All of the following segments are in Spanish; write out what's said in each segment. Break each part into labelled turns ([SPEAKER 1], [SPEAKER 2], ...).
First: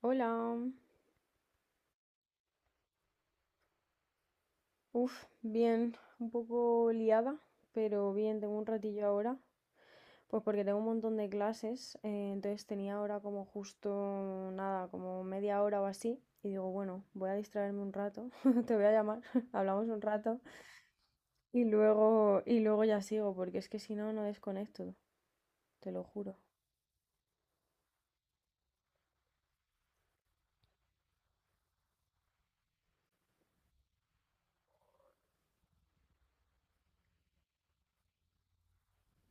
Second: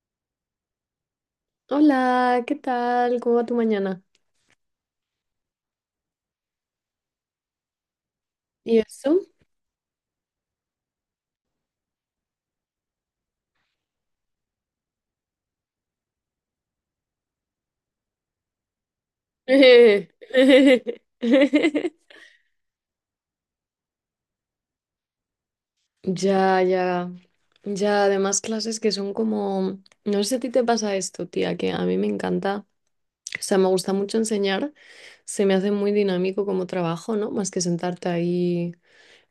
[SPEAKER 1] Hola,
[SPEAKER 2] Hola, ¿qué tal? ¿Cómo va tu mañana?
[SPEAKER 1] uff, bien, un poco liada, pero bien, tengo un
[SPEAKER 2] ¿Y
[SPEAKER 1] ratillo
[SPEAKER 2] eso?
[SPEAKER 1] ahora, pues porque tengo un montón de clases, entonces tenía ahora como justo nada, como media hora o así, y digo, bueno, voy a distraerme un rato, te voy a llamar, hablamos un rato, y luego, y luego ya sigo, porque es que si no, no desconecto, te lo juro.
[SPEAKER 2] Ya, ya, ya, además clases que son como, no sé si a ti te pasa esto, tía, que a mí me encanta, o sea, me gusta mucho enseñar, se me hace muy dinámico como trabajo, ¿no? Más que sentarte ahí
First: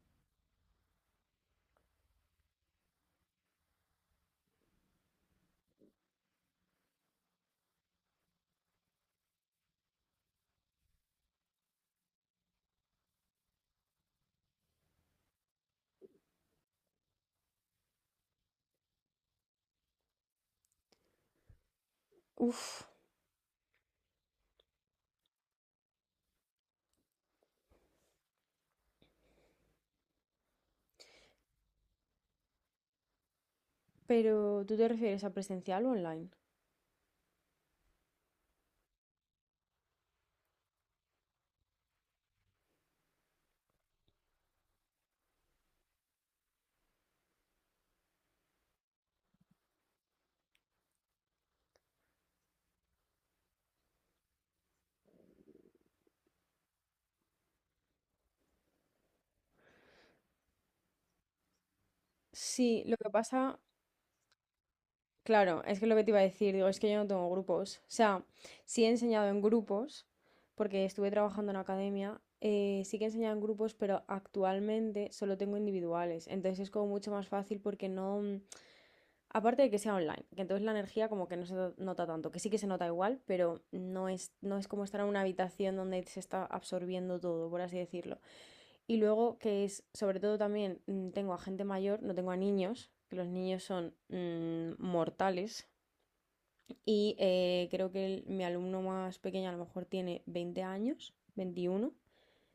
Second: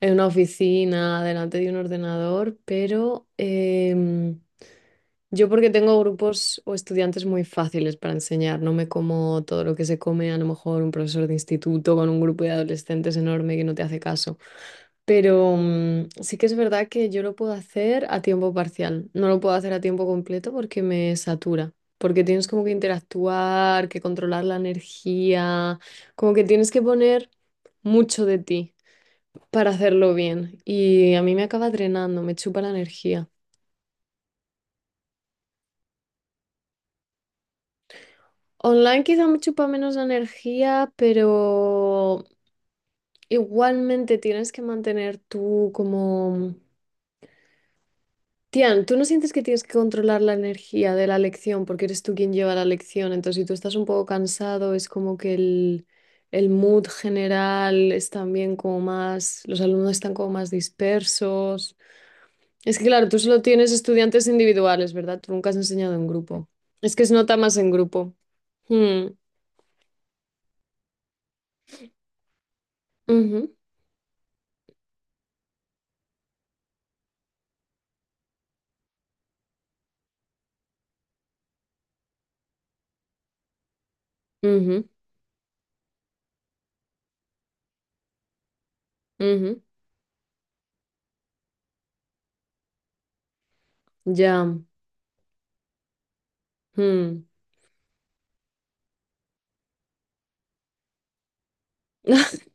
[SPEAKER 2] en una oficina, delante de un ordenador, pero yo porque tengo grupos o estudiantes muy fáciles para enseñar, no me como todo lo que se come a lo mejor un profesor de instituto con un grupo de adolescentes enorme que no te hace caso. Pero sí que es verdad que yo lo puedo hacer a tiempo parcial, no lo puedo hacer a tiempo completo porque me satura, porque tienes como que
[SPEAKER 1] Uff,
[SPEAKER 2] interactuar, que controlar la energía, como que tienes que poner mucho de ti para hacerlo bien y a mí me acaba drenando, me chupa la energía.
[SPEAKER 1] pero ¿tú te refieres a presencial o online?
[SPEAKER 2] Online quizá me chupa menos energía, pero igualmente tienes que mantener tú como... Tian, tú no sientes que tienes que controlar la energía de la lección porque eres tú quien lleva la lección. Entonces, si tú estás un poco cansado, es como que el mood general es también como más... Los alumnos están como más dispersos. Es
[SPEAKER 1] Sí,
[SPEAKER 2] que
[SPEAKER 1] lo que
[SPEAKER 2] claro, tú solo
[SPEAKER 1] pasa.
[SPEAKER 2] tienes estudiantes individuales, ¿verdad? Tú nunca has
[SPEAKER 1] Claro, es que
[SPEAKER 2] enseñado
[SPEAKER 1] lo que
[SPEAKER 2] en
[SPEAKER 1] te iba a
[SPEAKER 2] grupo.
[SPEAKER 1] decir, digo, es que
[SPEAKER 2] Es
[SPEAKER 1] yo
[SPEAKER 2] que
[SPEAKER 1] no
[SPEAKER 2] se
[SPEAKER 1] tengo
[SPEAKER 2] nota más en
[SPEAKER 1] grupos. O
[SPEAKER 2] grupo.
[SPEAKER 1] sea, sí he
[SPEAKER 2] Hmm,
[SPEAKER 1] enseñado en grupos, porque estuve trabajando en academia, sí que he enseñado en
[SPEAKER 2] ujú,
[SPEAKER 1] grupos, pero actualmente solo tengo individuales. Entonces es como mucho más fácil porque no... Aparte de que sea online, que entonces la energía como que no se nota tanto, que sí que se nota igual, pero no es
[SPEAKER 2] ujú,
[SPEAKER 1] como estar en una habitación donde se está absorbiendo todo, por así decirlo. Y luego
[SPEAKER 2] ujú.
[SPEAKER 1] que es, sobre todo también, tengo a gente mayor, no tengo a niños, que los niños son
[SPEAKER 2] Ya.
[SPEAKER 1] mortales. Y
[SPEAKER 2] Mm.
[SPEAKER 1] creo que mi alumno más pequeño a lo mejor tiene 20 años, 21.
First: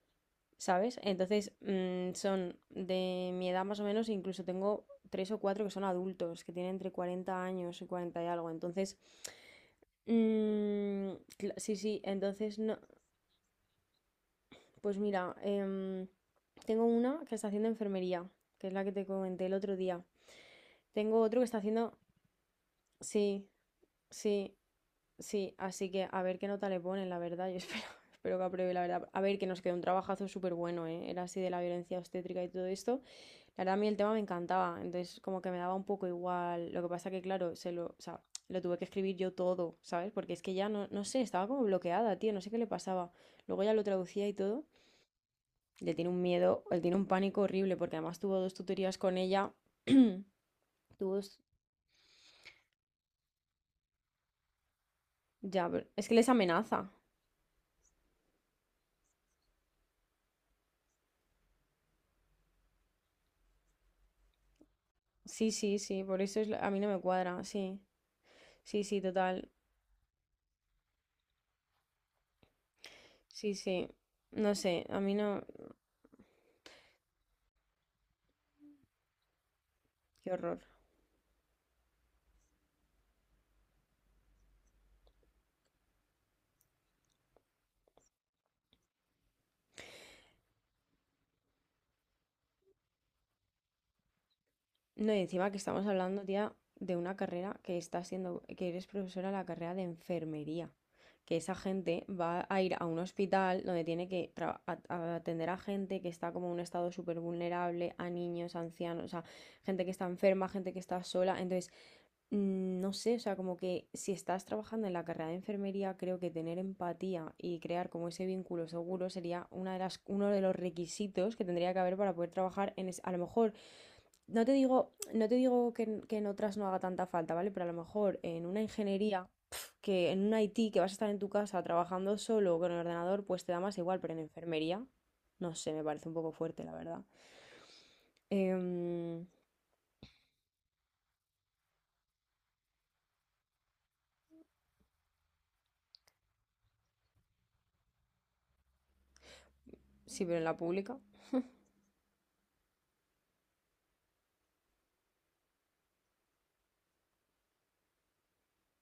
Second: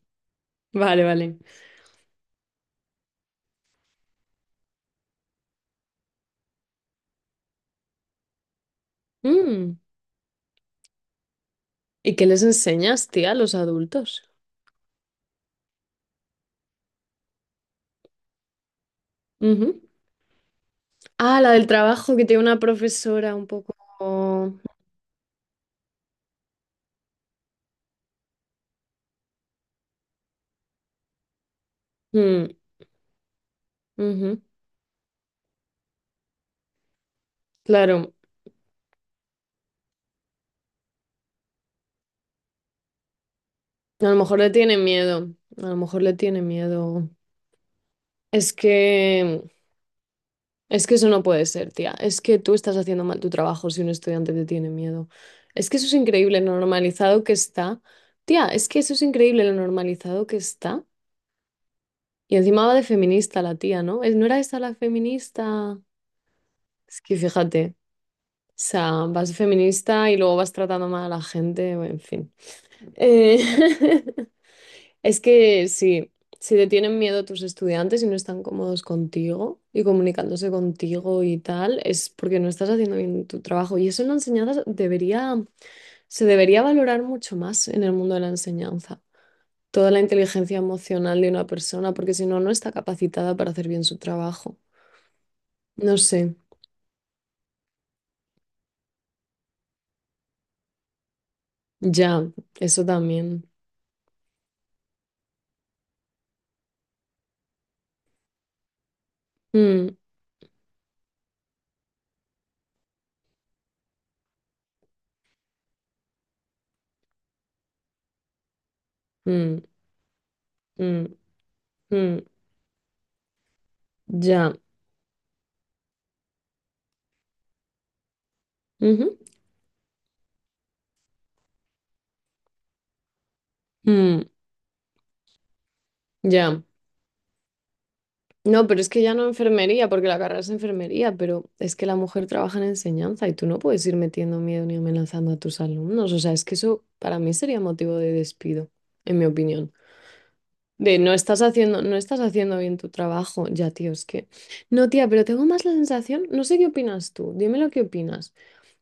[SPEAKER 1] ¿Sabes?
[SPEAKER 2] Vale, vale.
[SPEAKER 1] Entonces son de mi edad más o menos, incluso tengo tres o cuatro que son adultos, que tienen entre 40 años y 40 y algo. Entonces,
[SPEAKER 2] Mm.
[SPEAKER 1] mm, sí, sí,
[SPEAKER 2] ¿Y qué les
[SPEAKER 1] entonces no,
[SPEAKER 2] enseñas, tía, a los adultos?
[SPEAKER 1] pues mira, tengo una que está haciendo enfermería, que es la que te comenté el otro
[SPEAKER 2] Ujú.
[SPEAKER 1] día. Tengo
[SPEAKER 2] Ah,
[SPEAKER 1] otro que
[SPEAKER 2] la
[SPEAKER 1] está
[SPEAKER 2] del
[SPEAKER 1] haciendo,
[SPEAKER 2] trabajo, que tiene una profesora
[SPEAKER 1] sí,
[SPEAKER 2] un poco...
[SPEAKER 1] sí. Sí, así que a ver qué nota le ponen, la verdad. Yo espero, espero que apruebe, la verdad. A ver, que nos quedó un trabajazo súper bueno, ¿eh? Era así de la violencia obstétrica
[SPEAKER 2] Mm,
[SPEAKER 1] y todo esto. La verdad, a mí el tema me
[SPEAKER 2] ujú.
[SPEAKER 1] encantaba, entonces como que me daba un poco igual. Lo que pasa que, claro, se lo, o
[SPEAKER 2] Claro,
[SPEAKER 1] sea, lo tuve que escribir yo todo, ¿sabes? Porque es que ya no, no sé, estaba como bloqueada, tío, no sé qué le pasaba. Luego ya lo
[SPEAKER 2] a lo
[SPEAKER 1] traducía y
[SPEAKER 2] mejor le
[SPEAKER 1] todo.
[SPEAKER 2] tiene miedo, a lo
[SPEAKER 1] Le
[SPEAKER 2] mejor
[SPEAKER 1] tiene
[SPEAKER 2] le
[SPEAKER 1] un
[SPEAKER 2] tiene
[SPEAKER 1] miedo, él tiene un
[SPEAKER 2] miedo.
[SPEAKER 1] pánico horrible, porque además tuvo dos
[SPEAKER 2] Es
[SPEAKER 1] tutorías con
[SPEAKER 2] que,
[SPEAKER 1] ella.
[SPEAKER 2] es que eso
[SPEAKER 1] Tuvo
[SPEAKER 2] no
[SPEAKER 1] dos...
[SPEAKER 2] puede ser, tía. Es que tú estás haciendo mal tu trabajo si un estudiante te tiene miedo.
[SPEAKER 1] Ya,
[SPEAKER 2] Es que
[SPEAKER 1] pero
[SPEAKER 2] eso es
[SPEAKER 1] es que les
[SPEAKER 2] increíble, lo
[SPEAKER 1] amenaza.
[SPEAKER 2] normalizado que está. Tía, es que eso es increíble, lo normalizado que está. Y encima va de feminista la tía, ¿no? ¿No era esa la
[SPEAKER 1] Sí, sí,
[SPEAKER 2] feminista?
[SPEAKER 1] sí, por eso es a mí no me
[SPEAKER 2] Es que
[SPEAKER 1] cuadra,
[SPEAKER 2] fíjate,
[SPEAKER 1] sí.
[SPEAKER 2] o
[SPEAKER 1] Sí,
[SPEAKER 2] sea,
[SPEAKER 1] sí,
[SPEAKER 2] vas
[SPEAKER 1] total.
[SPEAKER 2] feminista y luego vas tratando mal a la gente, bueno, en fin. Eh,
[SPEAKER 1] Sí, sí. No sé, a mí
[SPEAKER 2] es
[SPEAKER 1] no.
[SPEAKER 2] que sí, si te tienen miedo tus estudiantes y no están cómodos contigo y
[SPEAKER 1] Qué
[SPEAKER 2] comunicándose
[SPEAKER 1] horror.
[SPEAKER 2] contigo y tal, es porque no estás haciendo bien tu trabajo. Y eso en la enseñanza se debería valorar mucho más en el mundo de la enseñanza. Toda la inteligencia emocional de una persona, porque si no, no está capacitada para hacer bien su trabajo.
[SPEAKER 1] No, y encima que estamos
[SPEAKER 2] No
[SPEAKER 1] hablando,
[SPEAKER 2] sé,
[SPEAKER 1] tía, de una carrera que está siendo, que eres profesora de la carrera de enfermería. Que esa gente
[SPEAKER 2] ya,
[SPEAKER 1] va a ir
[SPEAKER 2] eso
[SPEAKER 1] a un
[SPEAKER 2] también.
[SPEAKER 1] hospital donde tiene que atender a gente que está como en un estado súper vulnerable, a niños, ancianos, o sea, gente
[SPEAKER 2] Mm,
[SPEAKER 1] que está enferma, gente que está sola. Entonces, no sé, o sea, como que si estás trabajando en la carrera de enfermería, creo que tener empatía y crear como ese vínculo seguro sería
[SPEAKER 2] mm,
[SPEAKER 1] una de las, uno de los
[SPEAKER 2] mm,
[SPEAKER 1] requisitos que tendría que haber para
[SPEAKER 2] mm,
[SPEAKER 1] poder trabajar en a lo mejor, no te
[SPEAKER 2] ya.
[SPEAKER 1] digo, no te digo que en que en otras no haga tanta falta, ¿vale? Pero a lo mejor en una
[SPEAKER 2] Ujú,
[SPEAKER 1] ingeniería, pf, que en un IT que vas a estar en tu casa trabajando solo con el ordenador, pues te da más igual, pero en
[SPEAKER 2] mm,
[SPEAKER 1] enfermería, no sé, me parece un poco fuerte,
[SPEAKER 2] ya.
[SPEAKER 1] la verdad.
[SPEAKER 2] No, pero es que ya no
[SPEAKER 1] Em,
[SPEAKER 2] enfermería, porque la carrera es enfermería, pero es que la mujer trabaja en enseñanza y tú no puedes ir metiendo miedo ni amenazando a tus alumnos. O sea, es que eso para mí sería motivo de despido, en mi opinión.
[SPEAKER 1] sí, pero en la pública.
[SPEAKER 2] De no estás haciendo bien tu trabajo. Ya, tío, es que. No, tía, pero tengo más la sensación, no sé qué opinas tú, dime lo que opinas.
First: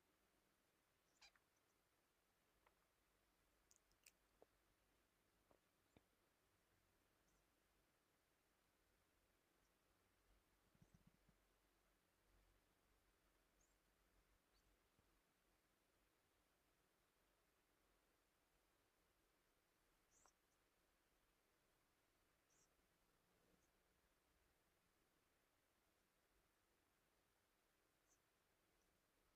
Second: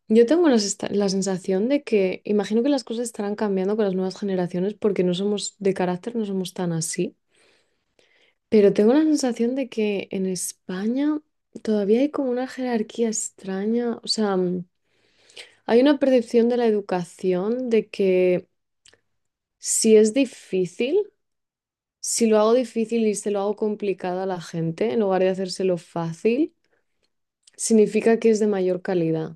[SPEAKER 2] Yo tengo la sensación de que imagino que las cosas estarán cambiando con las nuevas generaciones porque no somos de carácter, no somos tan así, pero tengo la sensación de que en España todavía hay como una jerarquía extraña, o sea, hay una percepción de la educación de que si es difícil, si lo hago difícil y se lo hago complicado a la gente, en lugar de hacérselo fácil, significa que es de mayor calidad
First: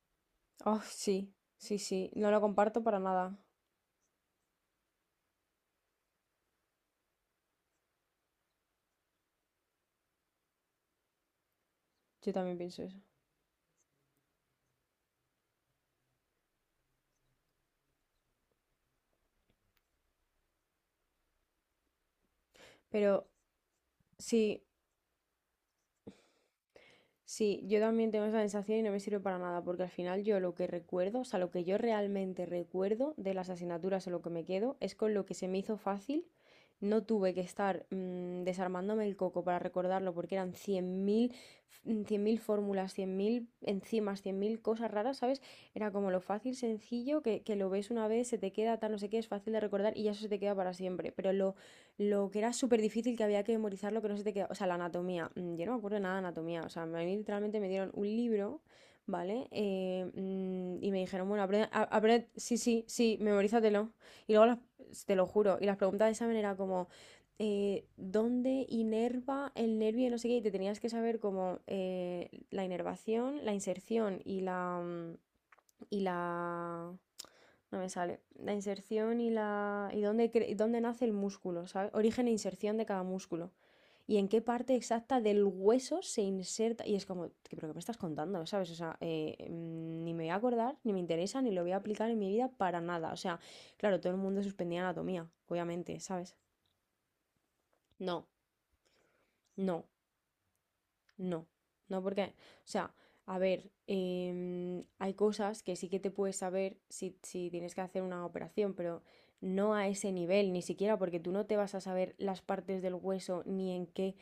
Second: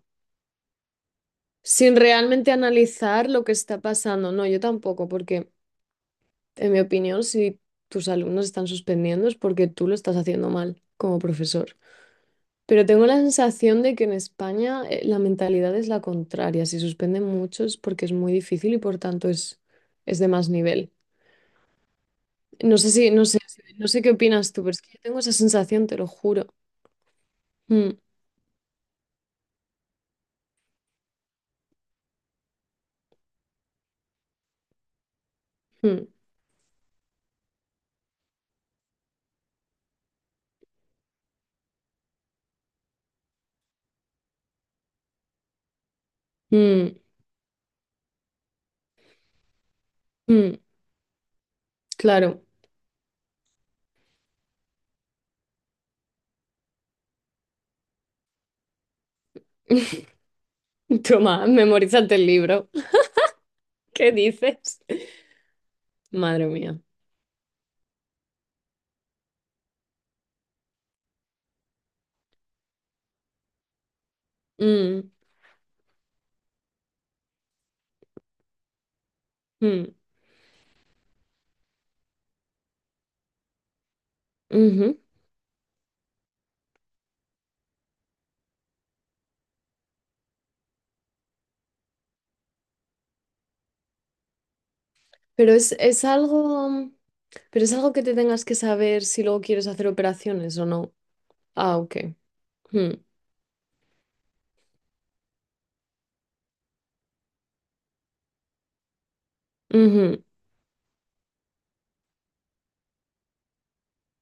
[SPEAKER 1] Oh, sí, sí,
[SPEAKER 2] sin
[SPEAKER 1] sí, no lo
[SPEAKER 2] realmente
[SPEAKER 1] comparto para
[SPEAKER 2] analizar
[SPEAKER 1] nada.
[SPEAKER 2] lo que está pasando. No, yo tampoco, porque en mi opinión, si tus alumnos están suspendiendo es porque tú lo estás haciendo mal como profesor.
[SPEAKER 1] Yo también pienso
[SPEAKER 2] Pero
[SPEAKER 1] eso.
[SPEAKER 2] tengo la sensación de que en España la mentalidad es la contraria. Si suspenden muchos es porque es muy difícil y por tanto es de más nivel.
[SPEAKER 1] Pero
[SPEAKER 2] No sé qué opinas tú,
[SPEAKER 1] sí,
[SPEAKER 2] pero es que yo tengo esa sensación, te lo juro.
[SPEAKER 1] sí, yo
[SPEAKER 2] Mm,
[SPEAKER 1] también tengo esa sensación y no me sirve para nada, porque al final yo lo que recuerdo, o sea, lo que yo realmente recuerdo de las asignaturas o lo que me quedo, es con lo que se me hizo
[SPEAKER 2] mm,
[SPEAKER 1] fácil. No tuve que estar desarmándome el coco para recordarlo, porque eran 100.000 fórmulas, 100.000 enzimas, 100.000 cosas raras, ¿sabes? Era como lo fácil,
[SPEAKER 2] mm,
[SPEAKER 1] sencillo, que lo ves una vez, se te queda, tal, no sé qué, es fácil de recordar y ya eso se te queda
[SPEAKER 2] mm.
[SPEAKER 1] para siempre. Pero lo que
[SPEAKER 2] Claro.
[SPEAKER 1] era súper difícil, que había que memorizar lo que no se te quedaba. O sea, la anatomía. Yo no me acuerdo nada de anatomía. O sea, a mí literalmente me dieron un libro, ¿vale? Y me dijeron, bueno,
[SPEAKER 2] Toma,
[SPEAKER 1] aprende,
[SPEAKER 2] memorízate el
[SPEAKER 1] sí,
[SPEAKER 2] libro.
[SPEAKER 1] sí, sí, memorízatelo.
[SPEAKER 2] ¿Qué
[SPEAKER 1] Y luego,
[SPEAKER 2] dices?
[SPEAKER 1] te lo juro, y las preguntas de examen
[SPEAKER 2] Madre
[SPEAKER 1] era
[SPEAKER 2] mía.
[SPEAKER 1] como, ¿dónde inerva el nervio? Y no sé qué. Y te tenías que saber como la inervación, la inserción y la...
[SPEAKER 2] Mm,
[SPEAKER 1] mm, Y la... No me sale. La inserción y la.
[SPEAKER 2] mm,
[SPEAKER 1] Y dónde, y dónde nace el músculo, ¿sabes? Origen e inserción de cada músculo. Y en qué parte
[SPEAKER 2] ujú.
[SPEAKER 1] exacta del hueso se inserta. Y es como, ¿pero qué me estás contando? ¿Sabes? O sea, ni me voy a acordar, ni me interesa, ni lo voy a aplicar en mi vida para nada. O sea, claro, todo el mundo suspendía anatomía, obviamente,
[SPEAKER 2] Es
[SPEAKER 1] ¿sabes?
[SPEAKER 2] algo. Pero es algo que te
[SPEAKER 1] No,
[SPEAKER 2] tengas que saber si luego quieres
[SPEAKER 1] no.
[SPEAKER 2] hacer operaciones o no.
[SPEAKER 1] No,
[SPEAKER 2] Ah, ok.
[SPEAKER 1] no porque, o
[SPEAKER 2] Hmm.
[SPEAKER 1] sea, a ver, hay cosas que sí que te puedes saber si tienes que hacer una operación, pero no a ese
[SPEAKER 2] Ujú.
[SPEAKER 1] nivel, ni siquiera porque tú no te vas a saber las partes del hueso ni en qué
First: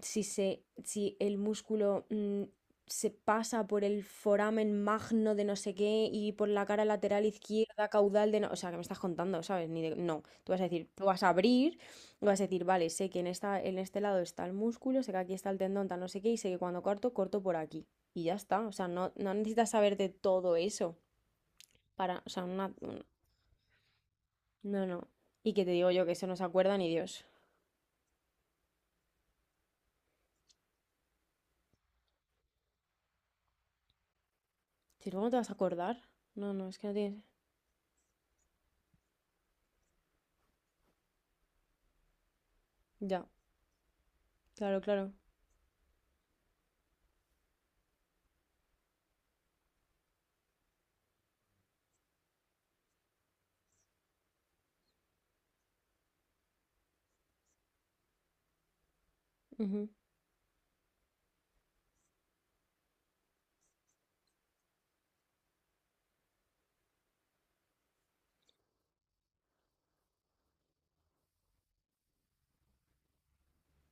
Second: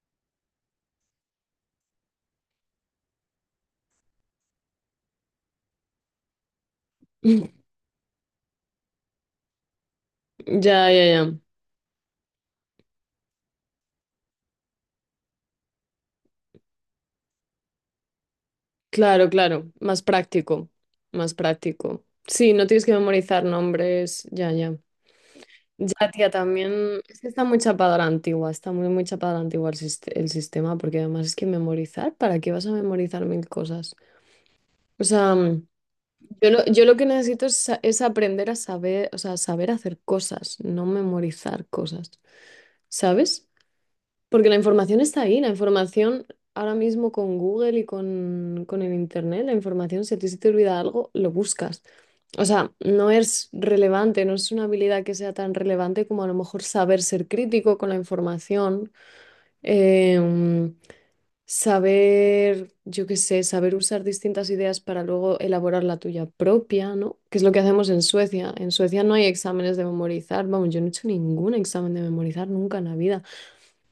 [SPEAKER 1] si el músculo se pasa por el foramen magno de no sé qué y por la cara lateral izquierda, caudal de no... O sea, que me estás contando, ¿sabes? Ni de- No, tú vas a decir,
[SPEAKER 2] Ya,
[SPEAKER 1] tú
[SPEAKER 2] ya,
[SPEAKER 1] vas a
[SPEAKER 2] ya.
[SPEAKER 1] abrir, y vas a decir, vale, sé que en este lado está el músculo, sé que aquí está el tendón, tal no sé qué, y sé que cuando corto, corto por aquí. Y ya está, o sea, no,
[SPEAKER 2] Claro,
[SPEAKER 1] no necesitas
[SPEAKER 2] claro. Más
[SPEAKER 1] saberte todo
[SPEAKER 2] práctico.
[SPEAKER 1] eso
[SPEAKER 2] Más práctico.
[SPEAKER 1] para, o sea,
[SPEAKER 2] Sí, no
[SPEAKER 1] una...
[SPEAKER 2] tienes que memorizar nombres. Ya, ya.
[SPEAKER 1] No, no. Y que te digo yo
[SPEAKER 2] Ya,
[SPEAKER 1] que eso
[SPEAKER 2] tía,
[SPEAKER 1] no se
[SPEAKER 2] también.
[SPEAKER 1] acuerda ni
[SPEAKER 2] Es
[SPEAKER 1] Dios.
[SPEAKER 2] que está muy chapada a la antigua. Está muy, muy chapada a la antigua el sistema. Porque además es que memorizar. ¿Para qué vas a memorizar mil cosas? O
[SPEAKER 1] Si luego no
[SPEAKER 2] sea,
[SPEAKER 1] te vas a
[SPEAKER 2] mm,
[SPEAKER 1] acordar. No, no, es
[SPEAKER 2] yo
[SPEAKER 1] que no
[SPEAKER 2] lo que
[SPEAKER 1] tienes...
[SPEAKER 2] necesito es, es aprender a saber, o sea, saber hacer cosas, no memorizar cosas.
[SPEAKER 1] Ya,
[SPEAKER 2] ¿Sabes? Porque la
[SPEAKER 1] claro,
[SPEAKER 2] información
[SPEAKER 1] claro.
[SPEAKER 2] está ahí, la información ahora mismo con Google y con el Internet, la información, si a ti se te olvida algo, lo buscas. O sea, no es relevante, no es una habilidad que sea tan relevante como a lo mejor saber ser crítico con la información,
[SPEAKER 1] Ujú.
[SPEAKER 2] em, saber, yo qué sé, saber usar distintas ideas para luego elaborar la tuya propia, ¿no? Que es lo que hacemos en Suecia. En Suecia no hay exámenes de memorizar, vamos, yo no he hecho ningún examen de memorizar nunca en la vida.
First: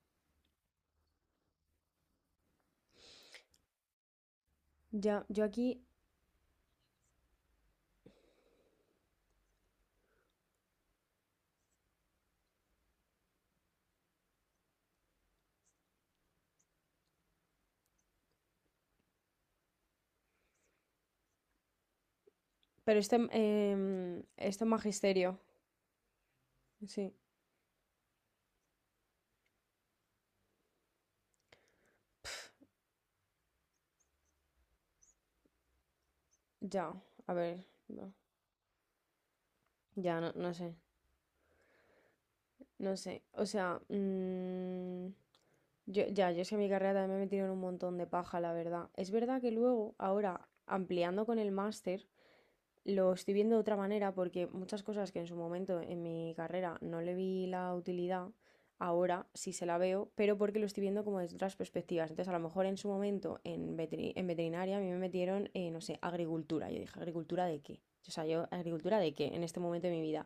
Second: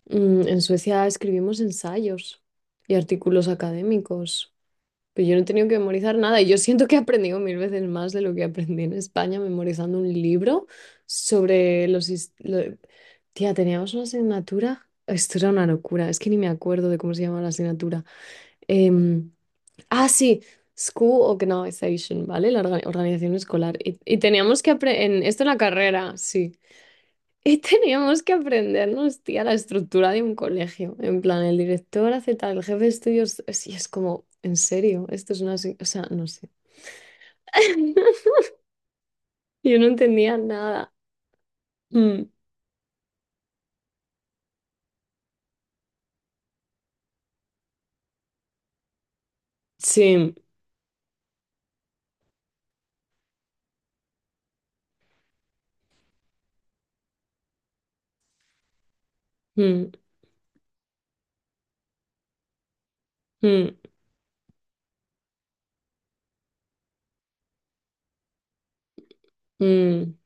[SPEAKER 2] En Suecia escribimos ensayos y artículos académicos,
[SPEAKER 1] Ya,
[SPEAKER 2] pero yo no
[SPEAKER 1] yo
[SPEAKER 2] he tenido que
[SPEAKER 1] aquí,
[SPEAKER 2] memorizar nada y yo siento que he aprendido mil veces más de lo que aprendí en España memorizando un libro sobre tía, teníamos una asignatura. Esto era una locura, es que ni me acuerdo de cómo se llama la asignatura. Em, ah, sí, School Organization, ¿vale? La
[SPEAKER 1] pero
[SPEAKER 2] organización escolar. Y teníamos
[SPEAKER 1] esto es
[SPEAKER 2] que aprender...
[SPEAKER 1] magisterio,
[SPEAKER 2] Esto en la carrera, sí.
[SPEAKER 1] sí,
[SPEAKER 2] Y teníamos que aprendernos, tía, la estructura de un colegio. En plan, el director hace tal, el jefe de estudios. Y es como, en serio, esto es una. Se- o sea, no sé.
[SPEAKER 1] ya, a ver, no,
[SPEAKER 2] Yo no
[SPEAKER 1] ya, no,
[SPEAKER 2] entendía
[SPEAKER 1] no sé,
[SPEAKER 2] nada. Mm,
[SPEAKER 1] no sé, o sea, yo, ya, yo es que mi carrera también me he metido en un montón de paja, la verdad. Es verdad que luego,
[SPEAKER 2] sí.
[SPEAKER 1] ahora, ampliando con el máster, lo estoy viendo de otra manera porque muchas cosas que en su momento en mi carrera no le vi la utilidad, ahora sí se la
[SPEAKER 2] Mm,
[SPEAKER 1] veo, pero porque lo estoy viendo como desde otras perspectivas. Entonces, a lo mejor en su momento
[SPEAKER 2] mm,
[SPEAKER 1] en en veterinaria a mí me metieron, no sé, agricultura. Yo dije, ¿agricultura de qué? O sea, yo, ¿agricultura de qué en este momento de mi
[SPEAKER 2] mm,
[SPEAKER 1] vida?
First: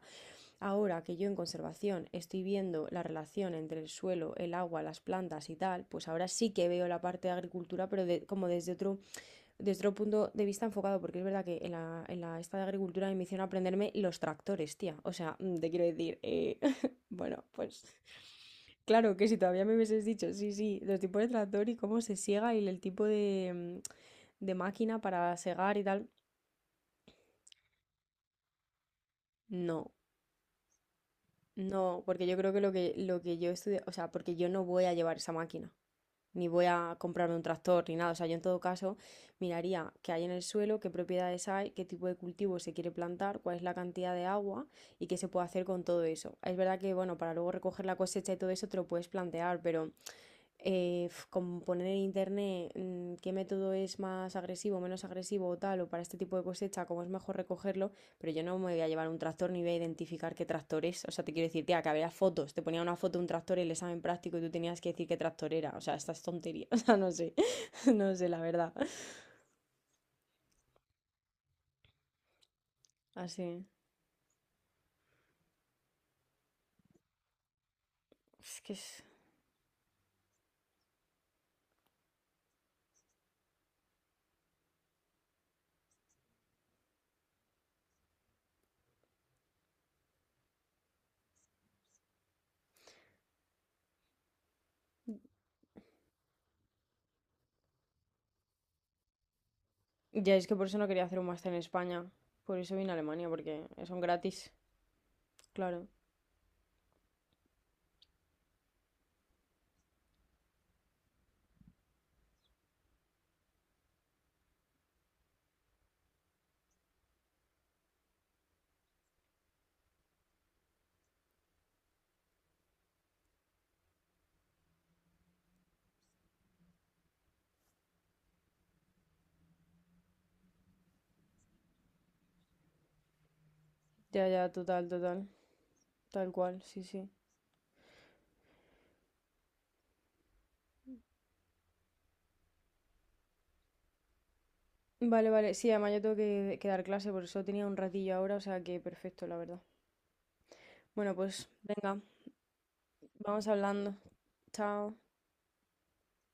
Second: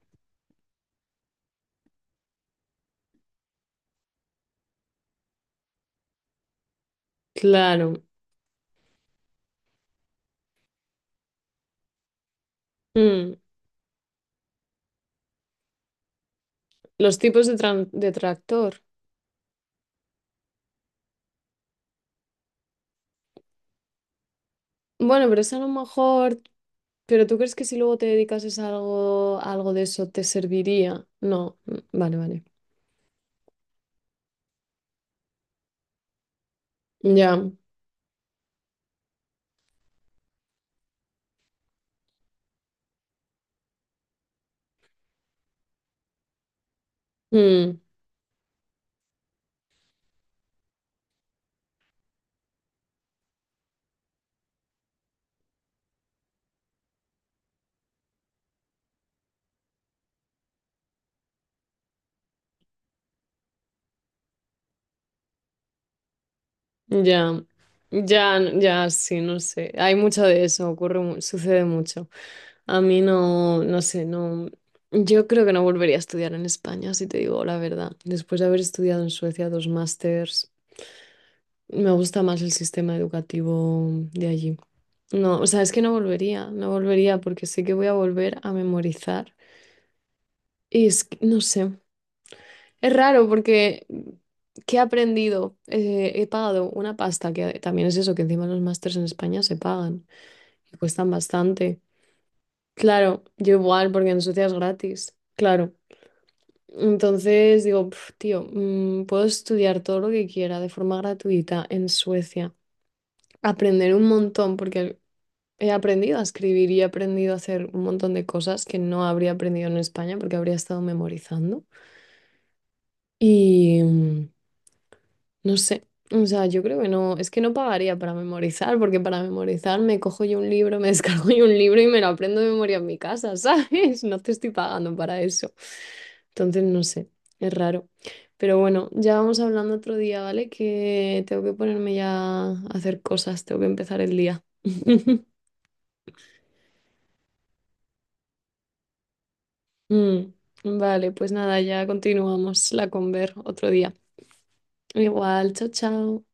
[SPEAKER 1] Ahora que yo en conservación estoy viendo la relación entre el suelo, el agua, las plantas y tal, pues ahora sí que veo la parte de agricultura,
[SPEAKER 2] claro.
[SPEAKER 1] pero como desde otro, desde otro punto de vista enfocado, porque es verdad que en la esta de agricultura me
[SPEAKER 2] Mm,
[SPEAKER 1] hicieron aprenderme los tractores, tía. O sea, te quiero decir,
[SPEAKER 2] los
[SPEAKER 1] bueno,
[SPEAKER 2] tipos de,
[SPEAKER 1] pues
[SPEAKER 2] de tractor.
[SPEAKER 1] claro que si todavía me hubieses dicho, sí, sí, los tipos de tractor y cómo se siega y el tipo de, de máquina
[SPEAKER 2] Bueno,
[SPEAKER 1] para
[SPEAKER 2] pero eso a lo
[SPEAKER 1] segar y tal,
[SPEAKER 2] mejor. ¿Pero tú crees que si luego te dedicases a algo de
[SPEAKER 1] no,
[SPEAKER 2] eso te serviría? No. Mm,
[SPEAKER 1] no,
[SPEAKER 2] vale,
[SPEAKER 1] porque yo
[SPEAKER 2] vale.
[SPEAKER 1] creo que lo que, lo que yo estudié, o sea, porque yo no voy a llevar esa máquina, ni voy a comprarme un
[SPEAKER 2] Ya.
[SPEAKER 1] tractor ni nada. O sea, yo en todo caso miraría qué hay en el suelo, qué propiedades hay, qué tipo de cultivo se quiere plantar, cuál es la cantidad de agua y qué se puede hacer con todo eso. Es verdad que, bueno, para luego
[SPEAKER 2] Mm.
[SPEAKER 1] recoger la cosecha y todo eso te lo puedes plantear, pero como poner en internet qué método es más agresivo, menos agresivo o tal, o para este tipo de cosecha, cómo es mejor recogerlo, pero yo no me voy a llevar un tractor ni voy a identificar qué tractor es. O sea, te quiero decir, tía, que había fotos, te ponía una foto de un tractor en el examen práctico y tú tenías que decir qué tractor era. O sea, estas tonterías, o sea, no sé,
[SPEAKER 2] Ya,
[SPEAKER 1] no sé, la verdad.
[SPEAKER 2] ya, sí, no sé. Hay mucho de eso, sucede mucho. A mí no,
[SPEAKER 1] Así,
[SPEAKER 2] no sé, no. Yo creo que no volvería a estudiar en España, si te digo la verdad. Después de
[SPEAKER 1] es
[SPEAKER 2] haber
[SPEAKER 1] que es...
[SPEAKER 2] estudiado en Suecia dos másters, me gusta más el sistema educativo de allí. No, o sea, es que no volvería porque sé que voy a volver a memorizar. Y es que, no sé, es raro porque ¿qué he aprendido? He pagado una pasta, que también es eso, que encima los másters en España se pagan,
[SPEAKER 1] Ya es que por
[SPEAKER 2] que
[SPEAKER 1] eso no quería
[SPEAKER 2] cuestan
[SPEAKER 1] hacer un máster en
[SPEAKER 2] bastante.
[SPEAKER 1] España, por eso vine a
[SPEAKER 2] Claro,
[SPEAKER 1] Alemania,
[SPEAKER 2] yo
[SPEAKER 1] porque
[SPEAKER 2] igual,
[SPEAKER 1] son
[SPEAKER 2] porque en
[SPEAKER 1] gratis,
[SPEAKER 2] Suecia es gratis. Claro.
[SPEAKER 1] claro.
[SPEAKER 2] Entonces digo, "Pf, puedo estudiar todo lo que quiera de forma gratuita en Suecia. Aprender un montón, porque he aprendido a escribir y he aprendido a hacer un montón de cosas que no habría aprendido en España porque habría estado memorizando. Y, no sé, o sea, yo creo que no, es que no pagaría para memorizar, porque para memorizar me cojo yo un libro, me descargo yo un libro y me lo aprendo de memoria en mi casa, ¿sabes? No
[SPEAKER 1] Ya,
[SPEAKER 2] te estoy
[SPEAKER 1] ya, total,
[SPEAKER 2] pagando para
[SPEAKER 1] total.
[SPEAKER 2] eso.
[SPEAKER 1] Tal cual,
[SPEAKER 2] Entonces,
[SPEAKER 1] sí,
[SPEAKER 2] no
[SPEAKER 1] sí.
[SPEAKER 2] sé, es raro. Pero bueno, ya vamos hablando otro día, ¿vale? Que tengo que ponerme ya a hacer cosas, tengo que empezar el día.
[SPEAKER 1] Vale, vale. Sí, además yo tengo que dar clase, por eso tenía un ratillo ahora, o sea que perfecto, la verdad.
[SPEAKER 2] Mm, vale,
[SPEAKER 1] Bueno,
[SPEAKER 2] pues
[SPEAKER 1] pues
[SPEAKER 2] nada, ya
[SPEAKER 1] venga,
[SPEAKER 2] continuamos la conver
[SPEAKER 1] vamos
[SPEAKER 2] otro
[SPEAKER 1] hablando.
[SPEAKER 2] día.
[SPEAKER 1] Chao.
[SPEAKER 2] Igual, chao, chao.